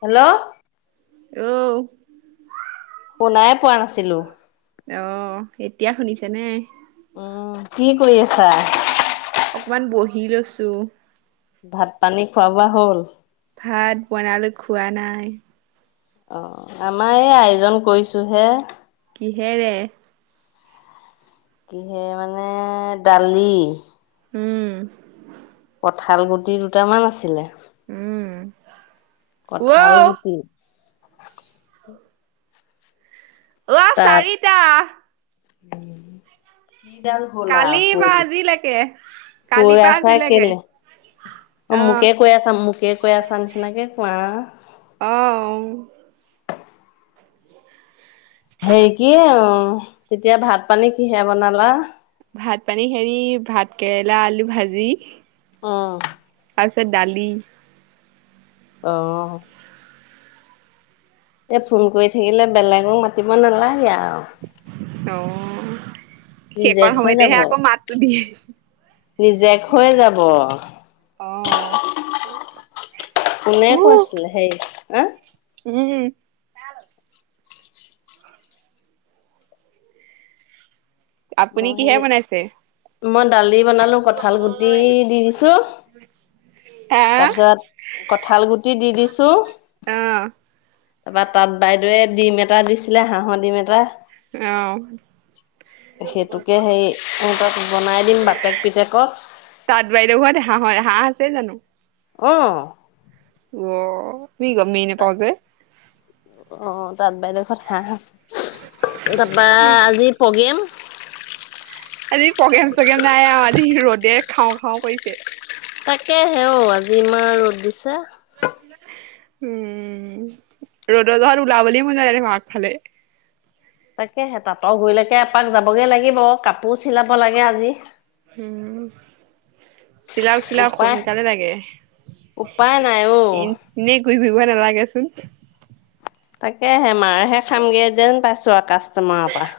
Hello, ঔ শুনাই পোৱা নাছিলো। অ' এতিয়া শুনিছে নে? কি কৰি আছা অকমান বহি লৈছো। ভাত পানী খোৱা বোৱা হ'ল? ভাত বনালে খোৱা নাই। অ' আমাৰ এই আয়োজন কৰিছোহে। কিহেৰে? কিহে মানে দালি। উম, কঠাল গুটি দুটামান আছিলে। উম, ঔ কঁঠাল গুটি। অহ' চাৰিটা। উ, [inaudible] কিডাল হ'ল আৰু কালি বা কয় আজিলৈকে কালি কৈ পৰা আছা। আজিলৈকে কেলে অ' মোকে কৈ আছা মোকে কৈ আছা নিচিনাকে কোৱা। অ হেৰি কি অ' তেতিয়া ভাত পানী কিহে বনালা। ভাত পানী হেৰি ভাত কেৰেলা আলু ভাজি। অ' তাৰপিছত দালি। অহ এ ফোন কৰি থাকিলে বেলেগক মাতিব নালাগে আৰু। অহ' এইবাৰ ৰিজেক্ট হৈ যাব সময়তেহে আকৌ মাতটো দি। ৰিজেক্ট হৈ যাব। অহ কোনে কৈছিল হেৰী হা আপুনি মই কিহে হেৰী বনাইছে মই দালি বনালো। কঠাল গুটি দি দিছো আহ তাৰপিছত কঠাল গুটি দি দিছো ছোঁ। অহ' তাৰ পা তাঁত বাইদেৱে ডিম এটা দিছিলে হাঁহৰ ডিম এটা। অহ' সেইটোকে হেৰি সিহঁতক বনাই দিম বাপেক পিতেকক তাঁত বাইদেউ ঘৰত হাঁহ হয় হাঁহ আছে জানো? অ ' অ' আমি গমেই নাপাওঁ যে অ' তাত বাইদেউ ঘৰত হাঁহ আছে। তাৰ পা আজি প্ৰগ্ৰেম? আজি প্ৰগেম চগ্ৰেম নাই আৰু আজি ৰ'দে খাওঁ খাওঁ কৰিছে। তাকে হেঁও আজি ইমাৰ ৰ'দ দিছে। উম ৰ'দত জহত ওলাবলৈ মন যায় আগ ফালে তাকেহে তাঁতৰ গুৰিলেকে এপাক যাবগৈ লাগিব কাপোৰ চিলাব লাগে আজি হম চিলাওক চিলাওক উপায় সোনকালে লাগে উপায় নাই অ ইনে ঘুৰি ফুৰিব নালাগে চোন তাকেহে মাৰহে খামগে যেন পাইছো আৰু কাষ্টোমাৰৰ পৰা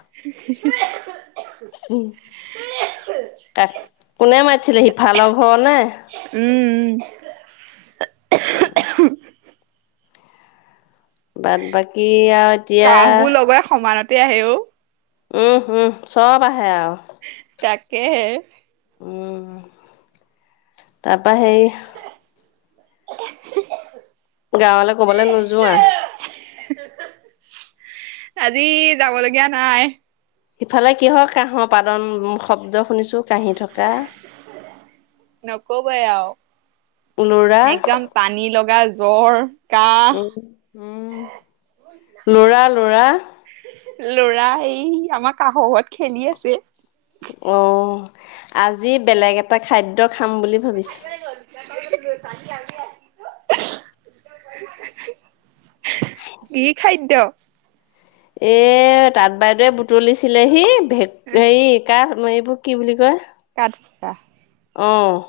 কোনে মাতিছিলে সি ফালৰ ঘৰ নে উম উম [inaudible] উ উ বাট বাকী আৰু এতিয়া তেতিয়া আহে অ উম উম চব আহে আৰু তাক তাকেহে উম তাৰপৰা সেই গাঁৱলৈ ক'বলৈ নোযোৱা? আজি যাব লগীয়া নাই। ইফালে কি হয় কাহৰ পাদন শব্দ? শুনিছো কাঁহি থকা নকব আৰু। লৰা একদম পানী লগা য জ্বৰ। কাহ উম-হুম। লৰা-লৰা? লৰা এই আমাৰ কাষৰ ঘৰত খেলি আছে। অ আজি বেলেগ এটা খাদ্য খাম বুলি ভাবিছো। কি খাদ্য? এ তাঁ বাইদে বুটলিছিল। লেহি। ভে হেৰি কাৰণ আপোনাৰ এইবোৰ কি বুলি কয়? তাটপকা। অহ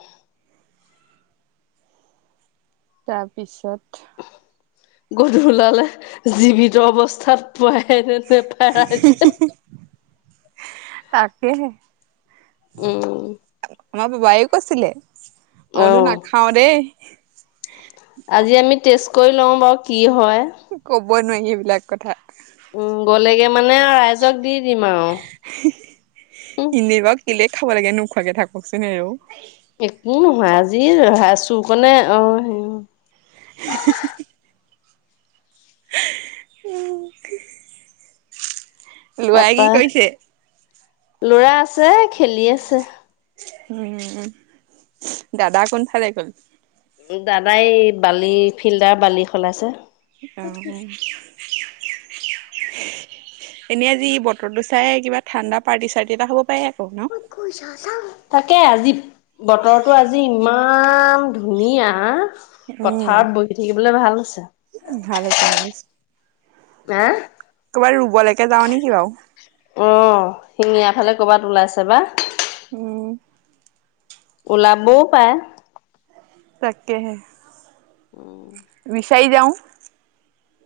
তাৰপিছত গধ ওলালে জীৱিত অৱস্থাত। [unintelligible] পাইচে? তাকেহে উম, আমাৰ বুবাইয়ো কৈছিলে। মই বোলো অ' নাখাও দেই। আজি আমি তেজ কৰি লওঁ বাৰু কি হয়। কব ক'ব নোৱাৰি এবিলাক কথা। উম, গ'লেগে মানে ৰাইজক দি দিম আৰু। উম। কেলেই খাব লাগে, নোখোৱাকে থাককচোন হেৰৌ। একো [unintelligible] [unintelligible] উম লোৱাই তাৰপা কি কৰিছে? লৰা আছে খেলি আছে। উম দাদা কোনফালে গল? দাদাই বালি ফিল্টাৰ বালি সলাইছে। অহ-অহ। এনেই আজি বতৰটো চাই কিবা ঠাণ্ডা পাৰ্টি-চাৰ্টি এটা হ'ব পাৰে। ন কত কৈছা চাও তাকে আজি। বতৰটো আজি ইমান ধুনীয়া। উম পথাৰত বহি থাকিবলৈ ভাল হৈছে। ভাল হৈছে হা ক'ৰবাৰ ৰুবলৈকে যাওঁ নেকি বাৰু। অঁ শিঙীয়া ফালে ক'ৰবাত ওলাইছে বা। উম ওলাবও' পাৰে। তাকেহে বিশ চাই যাওঁ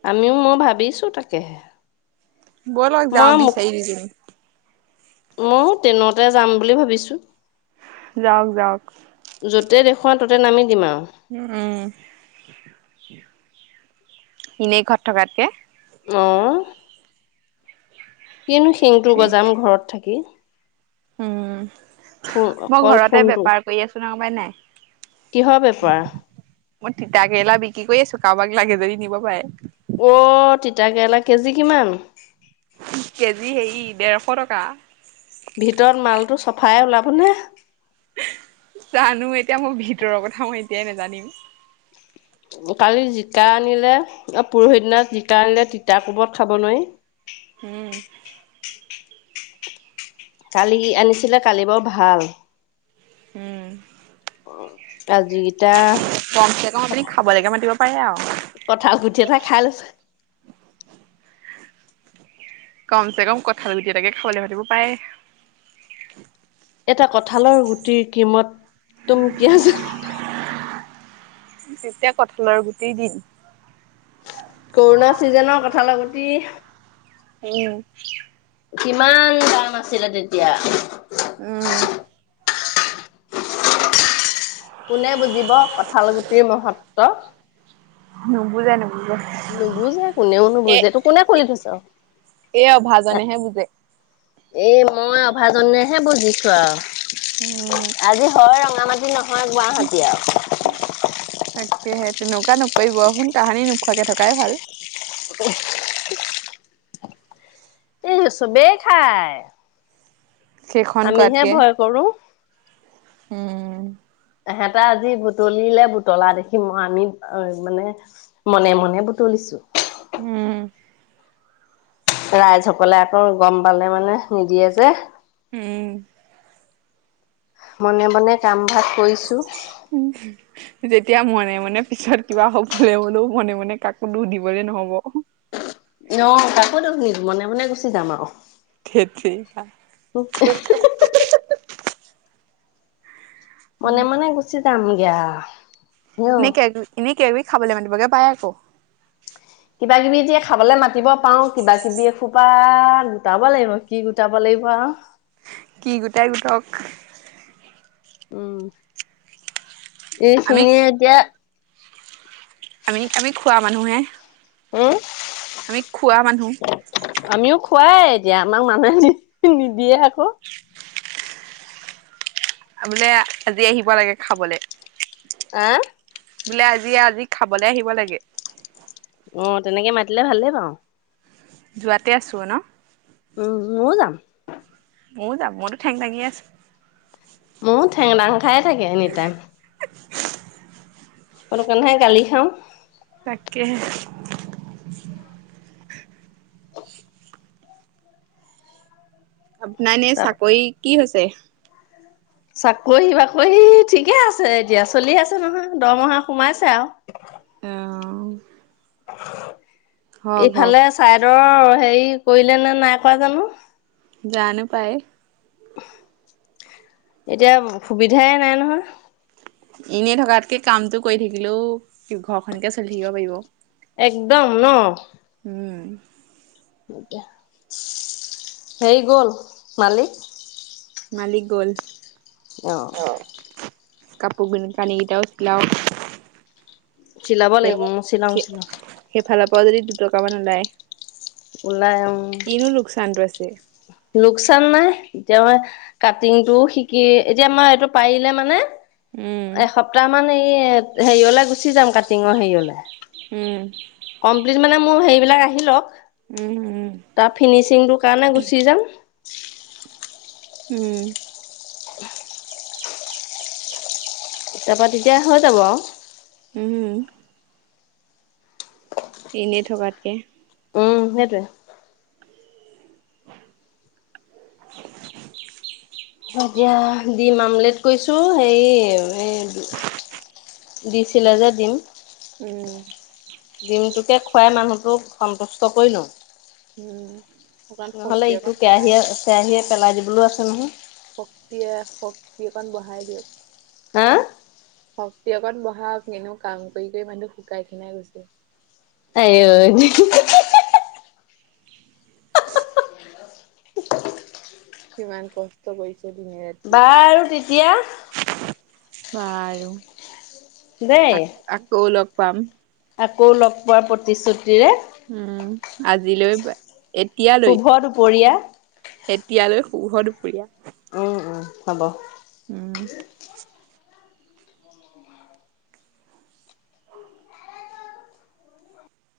আমিও মই ভাবিছো তাকেহে। ব'লক যাওঁ বিচাৰি দুইজনী। মইয়ো ট্ৰেইনতে যাম বুলি ভাবিছো। যাওক যাওক। কোৱা ততে নামি দিম আৰু। উম এনেই ঘৰত থকাতকে। অহ কিনো শিংটো গজাম ঘৰত থাকি। উম ফোন মই অকল ঘৰতে ফোনটো বেপাৰ কৰি আছো গম পাই নাই? কিহৰ বেপাৰ হয় মই তিতা কেৰেলা বিক্ৰী কৰি আছো? কাবাক লাগে যৰি নিব পাই। অ তিতাকেৰেলা কেজি কিমান। কেজি হেৰি ডেৰশ টকা। ভিতৰত মালটো চফাই ওলাব নে? জানো এতিয়া মোৰ ভিতৰৰ কথা মই এতিয়াই নেজানিম? কালি জিকা আনিলে পৰহি দনা জিকা আনিলে তিতা কোবত খাব নোৱাৰি? উম কালি আনিছিলে কালি বাৰু ভাল। উম ব কম চে কম আপুনি খাব লাগে মাতিব। পাৰে আও। কঁঠাল গুঠি এটা খাই লৈছো? কম চে কম কঠাল গতি তাকে খাবলৈ মাতিব পায়। এটা কঠালৰ গুটিৰ কিমত তুম কিয় জান। যেতিয়া কঠলৰ গোটি দিন। কৰোণা চিজনৰ কঠালৰ গুটি। উম কিমান দাম আছিলে তেতিয়া? উম কোনে বুজিব কঁঠাল গুটিৰ মহত্ব? নুবুজে নুবুজে। নুবুজে কোনেও নুবুজে তো কোনে খুলি থৈছে? অহ এ অভাজনেহে বুজে। এ মই অভাজনেহে বুজিছো আও। উম আজি হয় ৰ ৰঙামাতি ন নহয় গুৱাহাটী আও। কেহে তেনেকুৱা নকৰিব কোন কাহানি নোখোৱাকে থকাই ভাল। [unintelligible] এই চবেই খাই। সেইখন আমিহে কোৱাতকে ভয় কৰো। উম। তহেত আজি বুটলিলে বুটলা দেখিম মই আমি মানে-মনে মনে বুটলিছো। উম। ৰাইজসকলে আকৌ গম পালে মানে নিদিয়ে যে। উম মনে-মনে কাম ভাগ কৰিছো। যেতিয়া মনে-মনে পিছত কিবা হ'বলৈ হলেও মনে-মনে কাকো দুখ দিবলে নহব। অ তাকো দেখ মনে-মনে গুচি যাম আৰু। ধেৎ তেৰিকা। মনে-মনে গুচি চামগে আৰু। হেও। নিনকে এনেক কিবা-কবি খাবলৈ মাতিবগে পাই আকৌ। কিবা-কিবি এতিয়া খাবলৈ মাতিব পাও কিবা-কিবি এসোপা গোটাব লাগিব কি গোটাব লাগিব আৰু। কি গোটাই গোটক। উম আমি এইখিনিয়ে এতিয়া আমি-আমি খোৱা মানুহে। উম? আমি খোৱা মানুহ। খোৱাই এতিয়া আমাক মানুহে নি-নিদিয়ে আকৌ। বোলে আজি আহিব লাগে খাবলৈ। আহ? বোলে আজি-আজি খাবলে আহিব লাগে। অ তেনেকে মাতিলে ভালে পাওঁ যোৱাতে আছো ন উম ময়ো যাম ময় যাম মইতো ঠেং দাঙি আছো মোৰ ঠেং দাং খাই থাকে এনিটাইম সেইটো কানেহে গালি খাওঁ তাকে আপোনাৰ এনে তাৰ চাকৰি কি হৈছে। ছে চাকৰি বাকৰি ঠিকে আছে এতিয়া চলি আছে নহয় দৰমহা সোমাইছে আৰু আহ অ ইফালে চাইদৰ হেৰি কৰিলে নে নাই কৰোৱা জানো। জানো পায় এতিয়া সুবিধাই নাই নহয়। এনে থকাতকে কামতটো কৰি থাকিলেও ঘৰখনকে চলি থাকিব পাৰিব। একদম ন উম এতিয়া হেৰি গল মালিক। মালিক গ'ল অ কাপোৰ বিন পানী কেইটাও ছিলাও চিলাব লাগিব চিলাম ম ছিলিল ভালা পাৱা যদি দুটকামান ওলায় ওলাই ম উ লোকচান নাই এতিয়া মই কাটিংটো শিকি এতিয়া মই এইটো পাৰিলে মানে উম, এসপ্তাহ মান এই হেৰিয়লে গুচি যাম কাটিঙৰ হেৰিয়লে উম কমপ্লিট মানে মোৰ হেৰিবলাক আহি লওক উম, উম, তাৰ ফিনিচিংটোৰ কাৰণে গুচি যাম উম উ তাৰাপা তেতিয়া হৈ যাব আৰু উম এনেই থকাতকে উম সেইটো [inaudible] তিয়া দিম আমলেট কৈছো, হে এই দি চিলাজা দিম। উম। ডিমটোকে খুৱাই মানুহটোক সন্তুষ্ট কৰি লওঁ। উম। অকণ নহ'লে শক্তি ইটো অকণ বঢ়াই কেৰাহীয়ে-কেৰাহীয়ে পেলাই দিবলৈও আছে নহয়। শক্তিয়ে শক্তি অকণ বঢ়াই দিয়ক। হা? শক্তি অকত বঢহাক, কিনো কাম কৰি-কৰি মানুহ শুকাই খিনাই গৈছে। আইঔ [unintelligible] কিমান কষ্ট কৰিছ বাৰু তেতিয়া বাৰু। দেই আ আকৌল পাম। আকৌ লগ পোৱাৰ প্ৰতিশ্ৰুতিৰে। উম আজিলৈ এতিয়ালৈ শুভ দুপৰীয়া। এতিয়ালৈ শুহ দুপৰীয়া। উম হ'ব উম